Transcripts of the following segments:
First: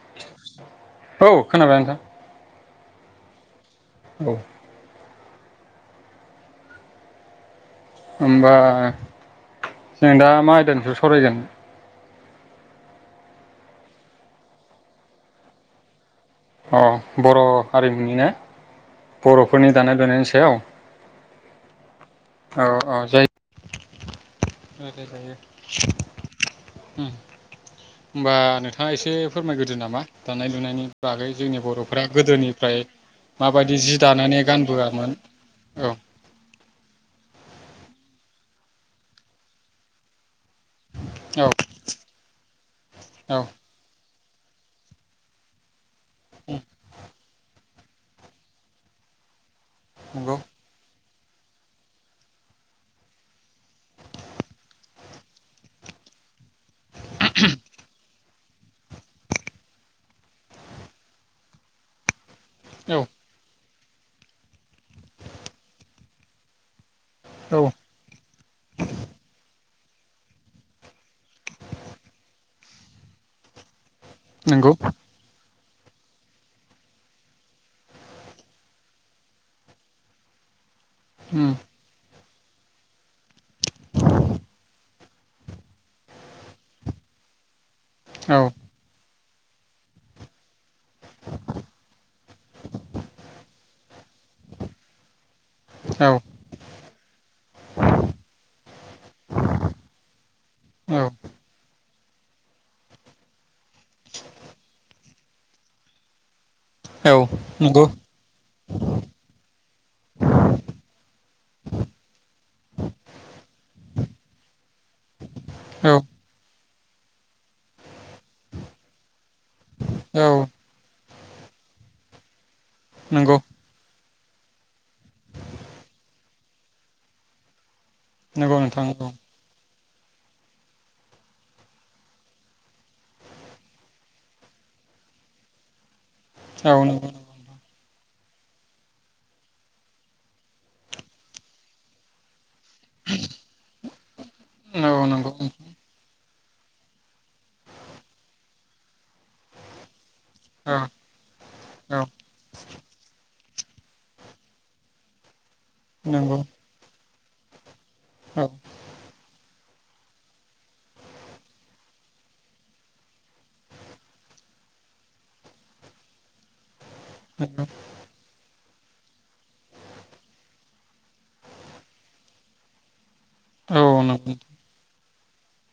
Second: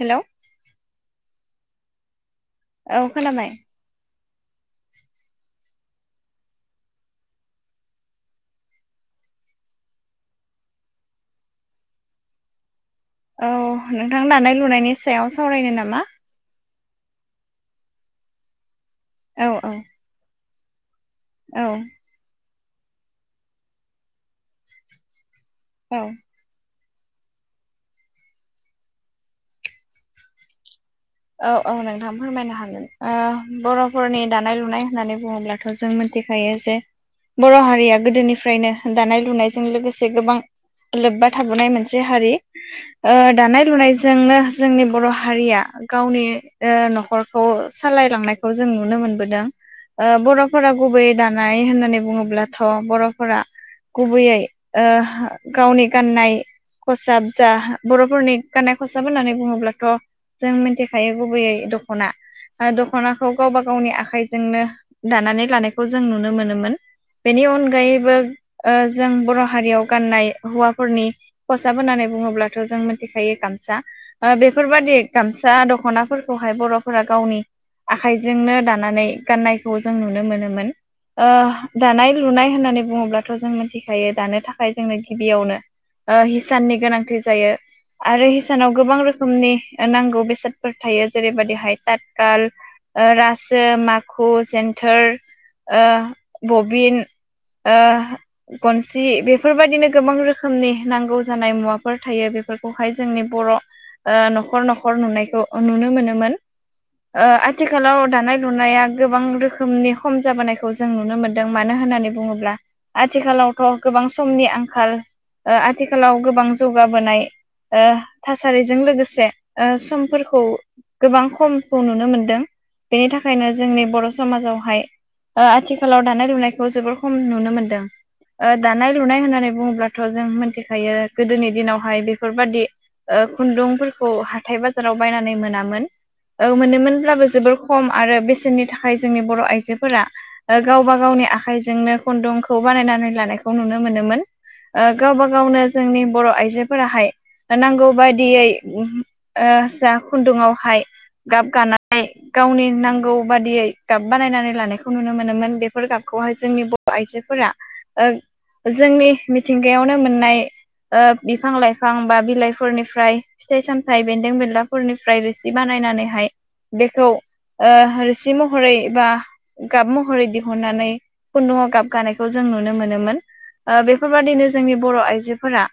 Hello औ खोनाबाय नोंथां। औ खोनाबाय औ होम्बा जों दा मा आयदानि सायाव सावरायगोन? औ नोंथां दानाय लुनायनि सायाव सावरायनो नामा? अ बर' हारिमुनि ना औ बर'फोरनि औ दानाय लुनायनि सायाव औ औ-औ जाय [inaudible] जायो औ ओ होमबा नोंथाङा एसे फोरमायग्रोदो नामा दानाय लुनायनि बागै जोंनि औ-औ बर'फोरा नोंथां फोरमायनो गोदोनिफ्राय हागोन ओ माबायदि जि बर'फोरनि दानानै दानाय लुनाय गानबोआमोन होननानै बुङोब्लाथ' औ जों मोथिखायो जे बर' हारिया गोदोनिफ्रायनो दानाय लुनायजों लोगोसे गोबां लोब्बा औ थाबोनाय मोनसे हारि ओ औ दानाय लुनाय जोंनो जोंनि बर' हारिया गावनि ओ न'खरखौ सालायलांनायखौ जों नुनो मोनबोदों ओ उम नंगौ बर'फोरा गुबैयै दानाय होननानै बुङोब्लाथ' बर'फोरा गुबैयै ओ गावनि गाननाय खसाब जा बर'फोरनि गाननाय खसाब होननानै बुङोब्लाथ' जों मि थिखायो गुबैयै दख'ना ओ औ दख'नाखौ गावबा गा गावनि आखाइजोंनो दानानै लानायखौ जों नुनो मोनोमोन बेनि औ अनगायैबो ओ जों बर' हारियाव गाननाय हौवाफोरनि खसाब होननानै बुङोब्लाथ' जों मोनथिखायो गामसा ओ नंगौ बेफोरबादि गामसा दख'नाफोरखौहाय बर'फोरा गावनि आखाइजोंनो दानानै गाननायखौ जों नुनो मोनोमोन ओ उम दानाय लुनाय होननानै बुङोब्लाथ' जों मिथिखायो दानो थाखाय जोंनो गिबियावनो ओ हिसाननि गोनांथि जायो आरो औ हिसानाव गोबां रोखोमनि नांगौ बेसाद फोर थायो जेरैबायदिहाय ततखाल ओ रासो माखु जेन्थोर ओ औ बबिन ओ गनसि बेफोरबायदिनो गोबां रोखोमनि औ नांगौ जानाय मुवा फोर थायो बेफोरखौहाय जोंनि बर' ओ न'खर न'खर नुनायखौ नुनो मोनोमोन। [inaudible] ओ नंगौ आथिखालाव दानाय लुनाया गोबां रोखोमनि खम जाबोनायखौ जों नुनो मोनदों मानो होननानै बुङोब्ला आथिखालावथ' गोबां समनि आंखाल ओ औ आथिखालाव गोबां जौगाबोनाय ओ थासारिजों लोगोसे ओ सम औ गोबां खमखौ नुनो मोनदों बेनि नंगौ थाखायनो जोंनि बर' समाजावहाय ओ आथिखालाव दानाय-लुनायखौ जोबोर खम नुनो मोनदों। ओ नंगौ नोंथां दानाय-लुनाय औ होननानै बुङोब्ला थ' जों मिनथिखायो गोदोनि दिनावहाय बेफोरबायादि ओ खुन्दुंफोरखौ हाथाइ-बाजार आव बायनानै मोनामोन ओ औ नंगौ मोनोमोनब्लाबो जोबोर खम। आरो बेसेननि थाखाय जोंनि बर' आइजोफोरा ओ गावबा गावनि आखाइजोंनो खुन्दुं खौ बानायनानै लानायखौ नुनो मोनोमोन ओ औ गावबा नंगौ गावनो जोंनि बर' आइ फोराहाय नांगौ बायदियै जा औ खुन्दुआवहाय गाब गानाय औ गावनि नांगौ बादियै गाब बानायनानै लानायखौ नुनो मोनोमोन बेफोर गाबखौहाय नंगौ जोंनि बर' आइजोफोरा ओ औ जोंनि मिथिंगायावनो मोननाय ओ बिफां-लाइफां बा बिलाइफोरनिफ्राय फिथाइ-सामथाइ बेन्दों-बेनला फोरनिफ्राय रोसि बानायनानैहाय बेखौ नंगौ ओ रोसि म महरै बा गाब महरै दिहुननानै खुन्दुङआव गाब गानायखौ जों नुनो मोनोमोन। ओ औ नंगौ बेफोरबायदिनो जोंनि बर' आइजोफोरा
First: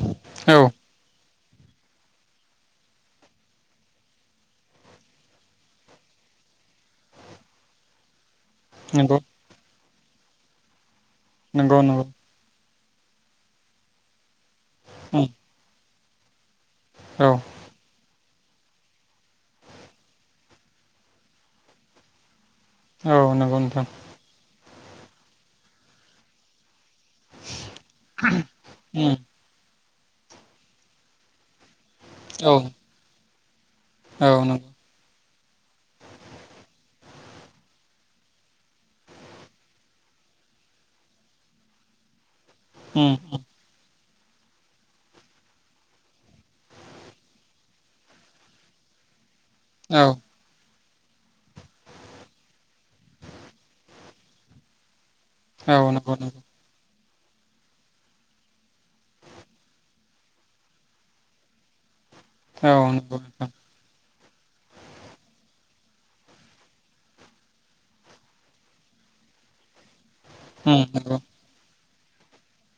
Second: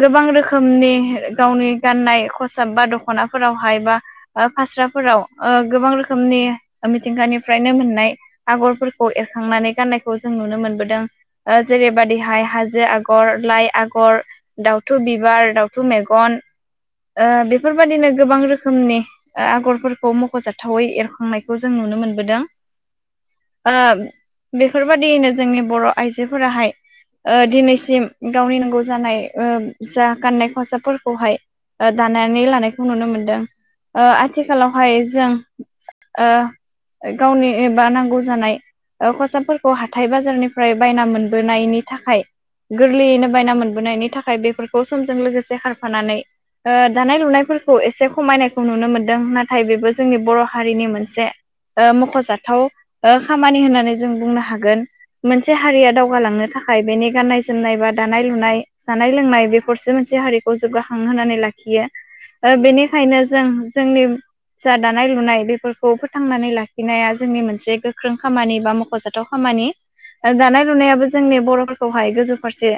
गोबां औ रोखोमनि। गावनि गाननाय खसाब बा दख खनाफोरावहाय बा फास्राफोरा ओ गोबां रोखोमनि मिथिंगानिफ्रायनो मोननाय। आगरफोरखौ नंगौ एरखांनानै गाननायखौ जों नुनो मोनबोदों ओ नंगौ नंगौ जेरैबादिहाय हाजो। आगर लाइ आगर दाउथु उम बिबार दउथु मेगन ओ औ बे। गोबां रोखोमनि आगरफोरखौ मख'जाथावै एरखांनायखौ जों नुनो मोनबोदों। औ नोंगौ नोथां। बेफोरबायदियैनो जोंनि बर' आइजोफोराहाय। ओ दिनैसिम गावनि नंगौ उम जानाय जा गाननाय खसाबफोरखौहाय। ओ दानानै औ लानायखौ नुनो मोनदों ओ औ नंगौ आथिखालावहाय जों। ओ गावनि एबा नांगौ जानाय। ओ खसाबफोरखौ हाथाय बाजारनिफ्राय बायना मोनबोनायनि थाखाय। उम गोरलैयैनो उम बायना मोनबोनायनि थाखाय बेफोरखौ समजों लोगोसे खारफानानै ओ दानाय लुनाय फोरखौ एसे खमायनायखौ नुनो मोनदों नाथाय बेबो औ जोंनि बर' हारिनि मोन नसे ओ मख'जाथाव ओ खामानि होननानै जों बुंनो हागोन। मोनसे औ हारिया नंगौ नंगौ दावगालांनो थाखाय बेनि गाननाय जोमनाय बा दानाय लुनाय जानाय लोंनाय बेफोरसो मोनसे हारिखौ जौगाखांहोनानै लाखियो। औ नंगौ बेनिखायनो जों नोंथां जोंनि जा दानाय लुनाय बेफोरखौ फोथांनानै लाखिनाया जोंनि मोनसे गोख्रों खामानि बा मख'जाथाव खामानि। खामानि ओ दानाय उम लुनायाबो नंगौ जोंनि बर'फोरखौहाय गोजौ फारसे।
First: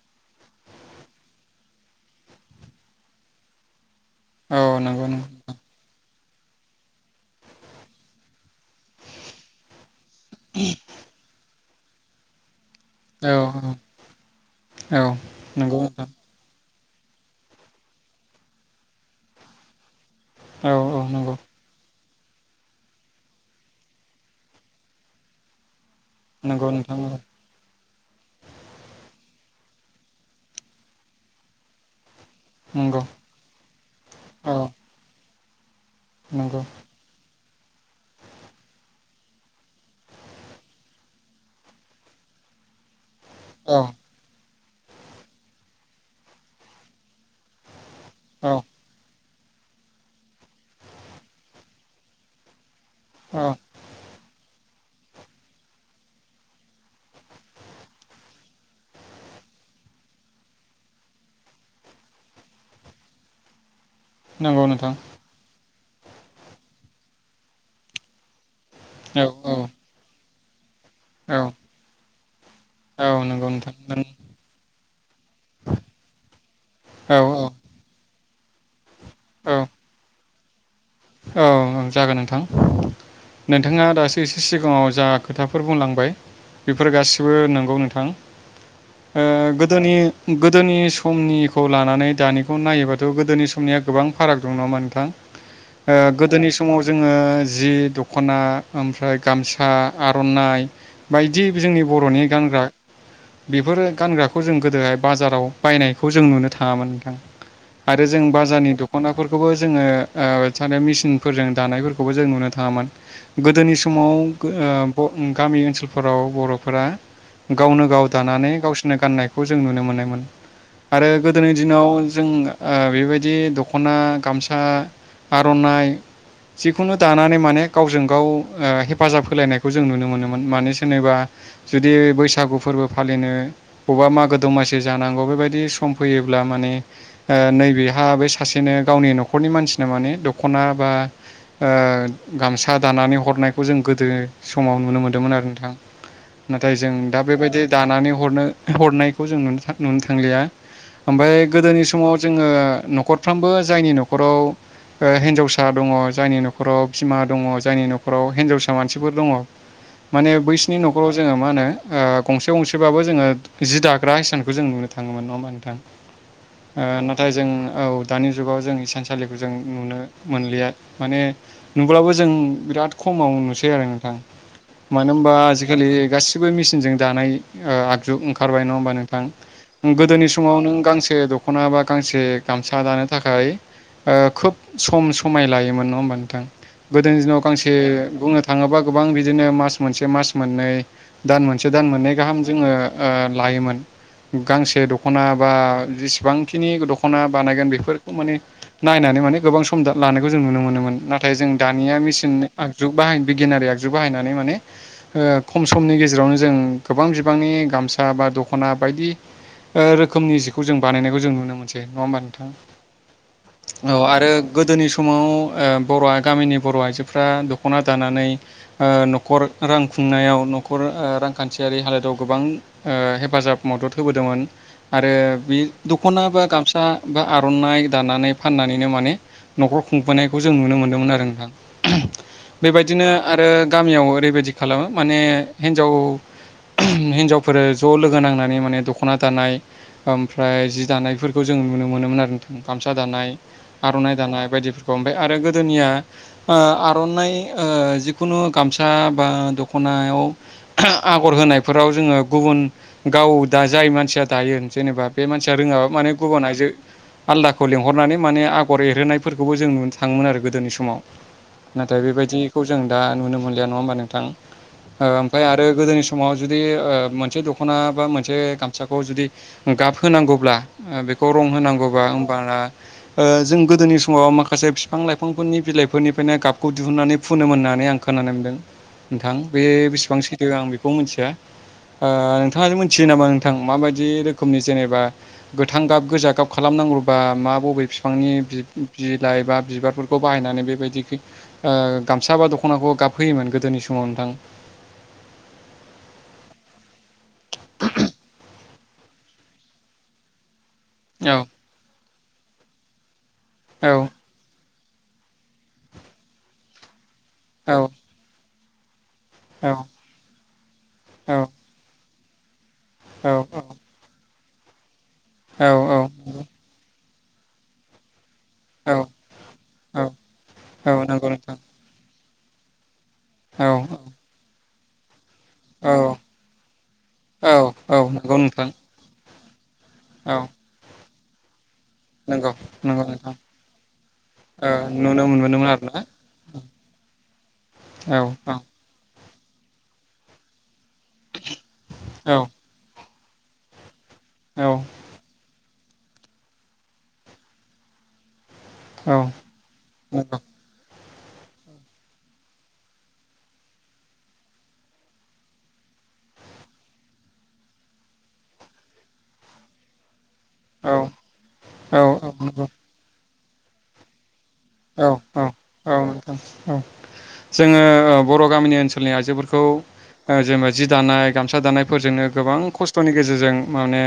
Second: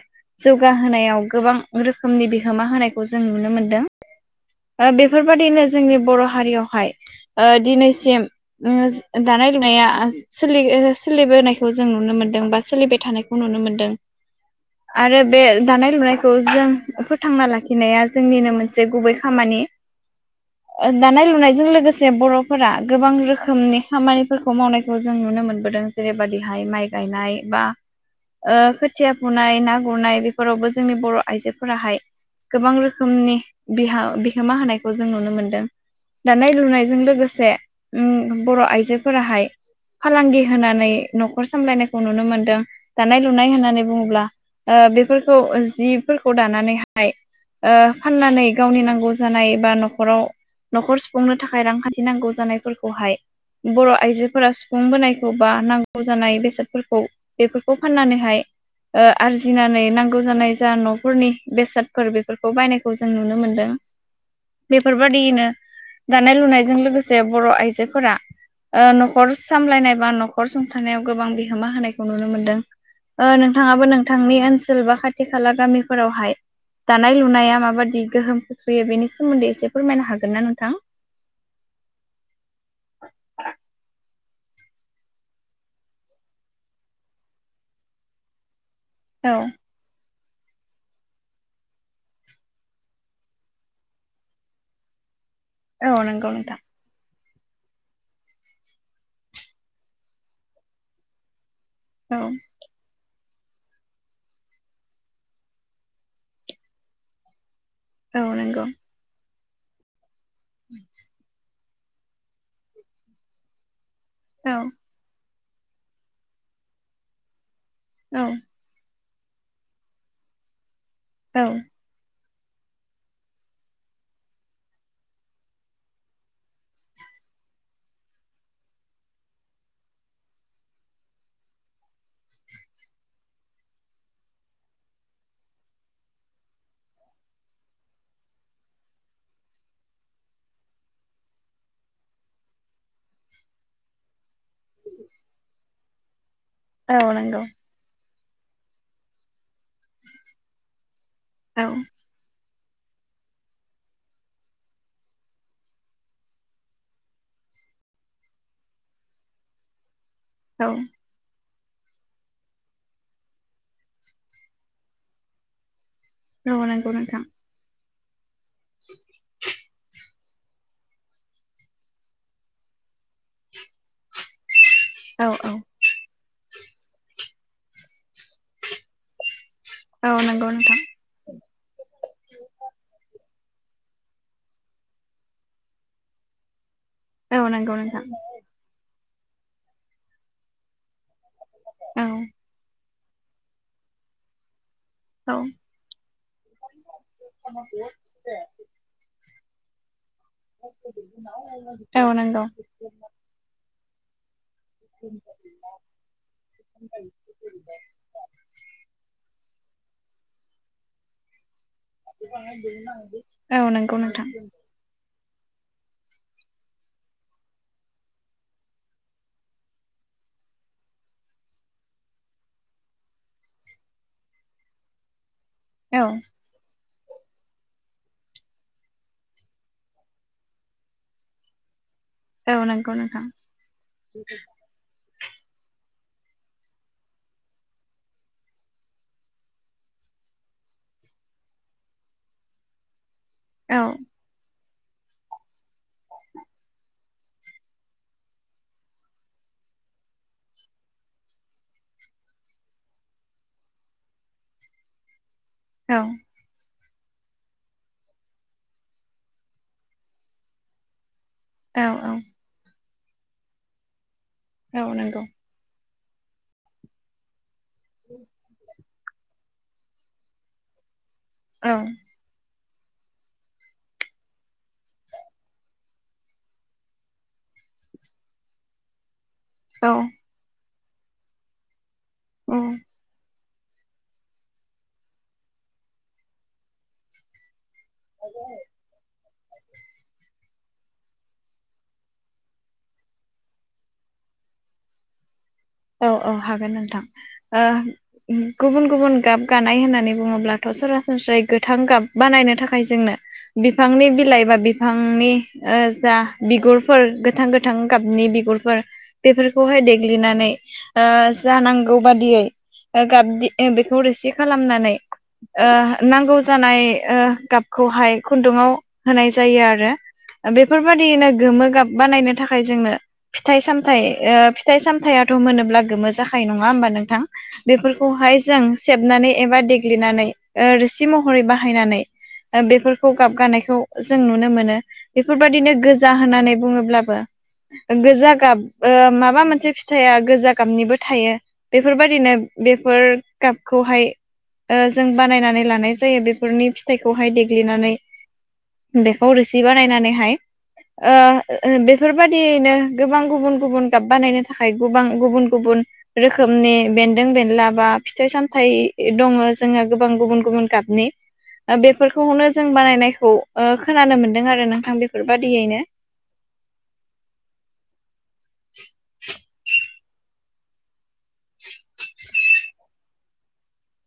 जौगाहोनायाव गोबां रोखोमनि बिहोमा होनायखौ जों नुनो मोनदों। औ ओ नंगौ नंगौ बेफोरबाददिनो जोंनि बर' हारियावहाय दिनैसिम। ओ दानाय लुनाया सोलि सोलिबोनायखौ जों नुनो मोनदों बा। सोलिबाय औ थानायखौ नुनो मोनदों औ आरो बे नंगौ दानाय नोंथां लुनायखौ जों। फोथांना लाखिनाया जोंनिनो मोनसे गुबै खामानि। औ ओ औ दानाय नंगौ लुनायजों लोगोसे। बर'फोरा गोबां रोखोमनि खामानिफोरखौ मावनायखौ जों नुनो मोनबोदों। जेरैबादिहाय नंगौ माइ नोंथां औ गायनाय बा ओ खोथिया। गुरनाय ना गुरनाय बेफोरावबो जोंनि बर' आइजोफोराहाय गोबां नंगौ रोखोमनि बिहा। बिहोमा औ होनायखौ जों नुनो मोनदों दानाय नंगौ लुनायजों लोगोसे। [inaudible] उम बर' आइजोफोराहाय फालांगि होनानै न'खर सामलायनायखौ नुनो मोनदों। दानाय लुनाय औ होननानै बुङोब्ला। ओ बेफोरखौ जिफोरखौ दानानैहाय फाननानै औ गावनि नांगौ। जानाय बा न'खाव न'खर सुफुंनो थाखाय रांखान्थि नांगौ जानायफोरखौ। खौहाय औ बर आइजोफोरा सु। फुं बोनायखौ बा नांगौ जानाय बेसादफोरखौ बेफोरखौ फाननानैहाय। ओ आरजिनानै नांगौ जानाय जा न'फोरनि बेसादफोर बेफोरखौ बायनायखौ जों नुनो मोनदों। नंगौ नोंथां बेफोरबादियैनो दानाय लुनायजों लोगोसे बर' आइजोफोरा। ओ औ न'खर औ सामलायनाय बा न'खर सं। थानायाव गोबां औ बिहोमा होनायखौ नुनो मोनदों औ नंगौ नोंथां नोंथाङाबो नोंथांनि ओनसोल बा खाथि। खाथि खाला गामिफोरावहाय दानाय औ औ लुनाया माबायदि गोहोम खोख्लैयो बेनि सोमोन्दै एसे फोरमायनो हागोन ना नोंथां। औ औ जागोन नोंथां नोंथाङा दासो। एसे सिगाङाव जा खोथाफोर बुंलांबाय बेफोर गासिबो नंगौ नोंथां। ओ औ गोदोनि। गोदोनि समनिखौ लानानै दानिखौ नायोबाथ' गोदोनि समनिया गोबां फाराग दं नाङाहोमबा नोंथां। ओ औ नंगौ गोदोनि नोंथां समाव जोंङो। जि दखना ओमफ्राय गामसा आरनाइ बायदि। जोंनि बरनि औ गानग्रा बेफोर गानग्राखौ जों गोदोहाय बाजाराव बायनायखौ जों नुनो थाङांमोन नोंथां आरो जों औ नंगौ बाजारनि दख'नाफोरखौबो जोंङो ओ मेसिनफोरजों दानायफोरखौबो जों नुनो थाङांमोन गोदोनि गो ओ औ ब उम गामि ओनसोलफोराव ब'फोरा गावनो गाव औ दानानै गावसोरनो गाननाय खौ जों नुनो मोननायमोन आरो औ गोदोनि दिनाव जों गा ओ बेबायदि दखना गामसा आरनाइ जिखुनु दानानै माने गावजों गाव ओ हेफाजाब होलायनायखौ जों नुनो मोनोमोन माने सोरनिबा जुदि बैसागु फोरबो फालिनो बबेबा मागो दमासि जानांगौ बेबायदि सम फैयोब्ला माने ओ नैबेहा बै सासेनो गावनि न'खरनि मानसि माने दख'ना बा ओ गामसा दानानै हरनायखौ जों गोदो समाव नुनो मोन्दोंमोन आरो नोंथां नाथाय जों औ दा नंगौ बेबायदि दानानै हरनो हनायखौ जों नुनो थां नुनो थांलिया ओमफ्राय औ गोदोनि समाव जोंङो न' खरफ्रोमबो जायनि नखराव हिनजावसा दंङ जायनि न'खराव बिमा दंङ जायनि न'खराव हिनजावसा मानसिफोर दंङ माने औ बैसिनि न'खराव जोंङो मा होनो ओ गंसे गंसेबाबो जोंङो जि दाग्रा हिसानखौ जों नुनो थाङोमोन नंङा होमबा नोंथां? औ ओ नंगौ नोंथां नाथाय जों औ दानि जुगाव जों इसानसालिखौ जों नुनो मोनलिया माने नुब्लाबो जों बिराद खमाव नुसै आरो नोंथां मानो औ होनबा औ आजिखालि गासिब बो मिचिनजों दानाय ओ आगजु ओंखारबाय नंङा होमबा नोंथां उम औ गोदोनि नंगौ समाव नों नोंथां गांसे दखना बा गांसे गामसा दानो थाखाय ओ खोब सम समाय लायोमोन नंङा होमबा नोंथां गोदोनि दिनाव औ गांसे नंगौ नोंथां बुंनो थांङोबा गोबां बिदिनो मास मोनसे मास मोननै दान मोनसे दान औ मोननै गाहाम जोंङो ओ लायोमोन गांसे दख'ना औ बा जेसेबांखिनि दख'ना बानायगोन बेफोरखौ माने मानि माने गोबां सम दा लानायखौ जों नुनो मोनोमोन नाथाय जों दानिया औ मेसिन नंगौ आगजु बाहाय बिगियानारि आगजु बाहायनानै माने ओ खम समनि गेजेरावनो जों गोबां बिबांनि गामसा बा दखना बायदि ओ रोखोमनि जिखौ जों बानायनायखौ जों नुनो मोनसै नंङा होमबा नोंथाङा नंगौ औ नोंथां आरो गोदोनि समाव ओ बर'आ गामिनि बरआइजोफ्रा दख'ना दानानै ओ न'खर रां खुंनायाव नख न'खर ओ रांखान्थियारि हालोदाव गोबां ओ हेफाजाब मदद होबोदोंमोन आरो बे औ दख'ना बा गामसा बा आरनाइ दानानै फाननानैनो माने न'खर खुंबोनायखौ जों नुनो मोन्दोंमोन आरो नोंथां औ नंगौ बेबायदिनो नोंथां आरो गामियाव ओरैबायदि खालामो माने हिन्जाव हिनजावफोर ज' लोगो नांनानै माने दख'ना दानाय ओमफ्राय जि दानाय बेफोरखौ जों नुनो मोनोमोन आरो नोंथां गामसा दानाय औ आर'नाइ दानाय बायदिफोरखौ खौ ओमफाय आरो गोदोनिया ओ आर'नाइ ओ जिखुनु गामसा बा दखना नायाव आगर होनायफोराव जोङो गुबुन गाव दा जाय मानसिया दायो जेनेबा बे मानसिया रोङाबा औ माने गुबुन आइजो आलदाखौ लिंहरनानै माने आगर एरहोनायफोरखौबो जों नुनो थाङोमोन आरो गोदोनि समाव औ नाथाय बेबायदिखौ जों दा नुनो मोनलिया नङा होमबा नोंथां औ ओ नंगौ ओमफ्राय आरो गोदोनि समाव जुदि ओ मोनसे दख दखना बा मोन गसाखौ जुदि गाब होनांगौब्ला खौ रं औ होनांगौबा होमबाना ओ जों गोदोनि समाव माखासे बिफां लाइफांफोरनि बिलाइफोरनिफ्रायनो गाबखौ दिहुननानै फुनोमोन होननानै आं खोनानो मोन्दों नोंथां बे बेसेबां औ सैथो आं बेखौ मिथिया ओ औ नोंथाङानो मिथियो नामा नोंथां? थां माबायदि रोखोमनि जेनेबा गोथां गाब गोजा गाब खालामनांगौबा मा बबे बिफांनि बि- बिलाइ बा बिबारफोरखौ बाहायनानै बेबायदि ओ गामसा बा दख'नाखौ गाबहैयोमोन गोदोनि समाव नोंथां औ औ हागोन नोंथां ओ गुबुन गुबुन गाब गानाय होननानै बुङोब्ला औ सरासनस्रायै गोथां गाब बानायनो थाखाय जोंनो औ बिफांनि बिलाइ बा बिफां बिफांनि जा बिगुरफोर गोथां गोथां गाबनि बिगुरफोर बेफोरखौहाय देग्लिनानै ओ जानांगौ बादियै गाबदि बेखौ रोसि खालामनानै औ ओ नांगौ जानाय ओ‌ गाबखौहाय खुन्दुाव औ होनाय जायो आरो औ औ नंगौ बेफोरबायदिनो नोंथां गोमो गाब बानायनो था थाखाय जोंनो फिथाइ औ सामथाय ओ फथाय सामथाया मोनोब्ला औ गोमो जाखानाय नङा होमबा नोंथां औ औ नंगौ बेफोरखौहाय जों नोंथां सेबनानै एबादेग लिनानै औ ओ रोसि महरै बाहायनानै नंगौ नंगौ बेफोरखौ नोंथां गाबगानायखौ जों नुनो ओ मोनो नुनो मोनबोदोंमोन बेफोरबायदिनो आरोना गोजा होननानै बुङोब्लाबो औ गोजा गाब ओ माब माबा मोनसे फिथाइया गोजा गाबनिबो थायो औ बेफोरबायदिनो बेफोर गाबखौहाय औ ओ जों बानायनानै लानाय जायो बेफोरनि फिथाइखौहाय देग्लिनानै औ बेखौ रोसि बानायनानैहाय नंगौ ओ बेफोरबायदियैनो गोबां गुबुन गुबुन गाब बानायनो थाखाय गोबां गुबुन गुबुन रोखोमनि बेन्दों बेनला बा फिथाइ सामथाइ दङो जोंहा गोबां गुबुन गुबुन औ गाबनि औ बेफोरखौनो जों नंगौ बानायनायखौ ओ खोनानो मोनदों आरो नोंथां औ औ बेफोरबादियैनो औ नांथां औ जोङो बर' गामिनि ओनसोलनि आइजोफोर खौ जेनबा जि दानाय गामसा दानायफोरजोंनो गोबां खस्थ'नि गेजेरजों माने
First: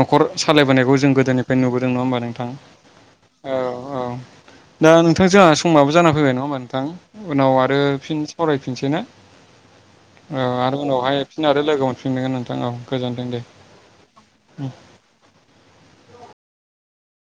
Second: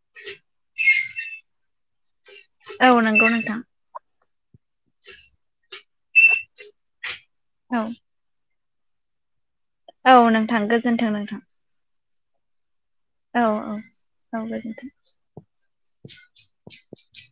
न'खर सा सालायबोनायखौ जों गोदोनिफ्राय नुबोदों नङा होमबा नोंथां औ नंगौ नोंथां औ औ दा नोंथां जोंहा समाबो जाना फैबाय नङा होमबा नोंथां उनाव आरो औ फिन सरायफिनसै ने औ नोंथां आरो गोजोन्थों उनावहाय नोंथां फिन आरो लोगो मोनफिनगोन नोंथां औ गोजोनथों दे औ औ गोजोन्थों [inaudible]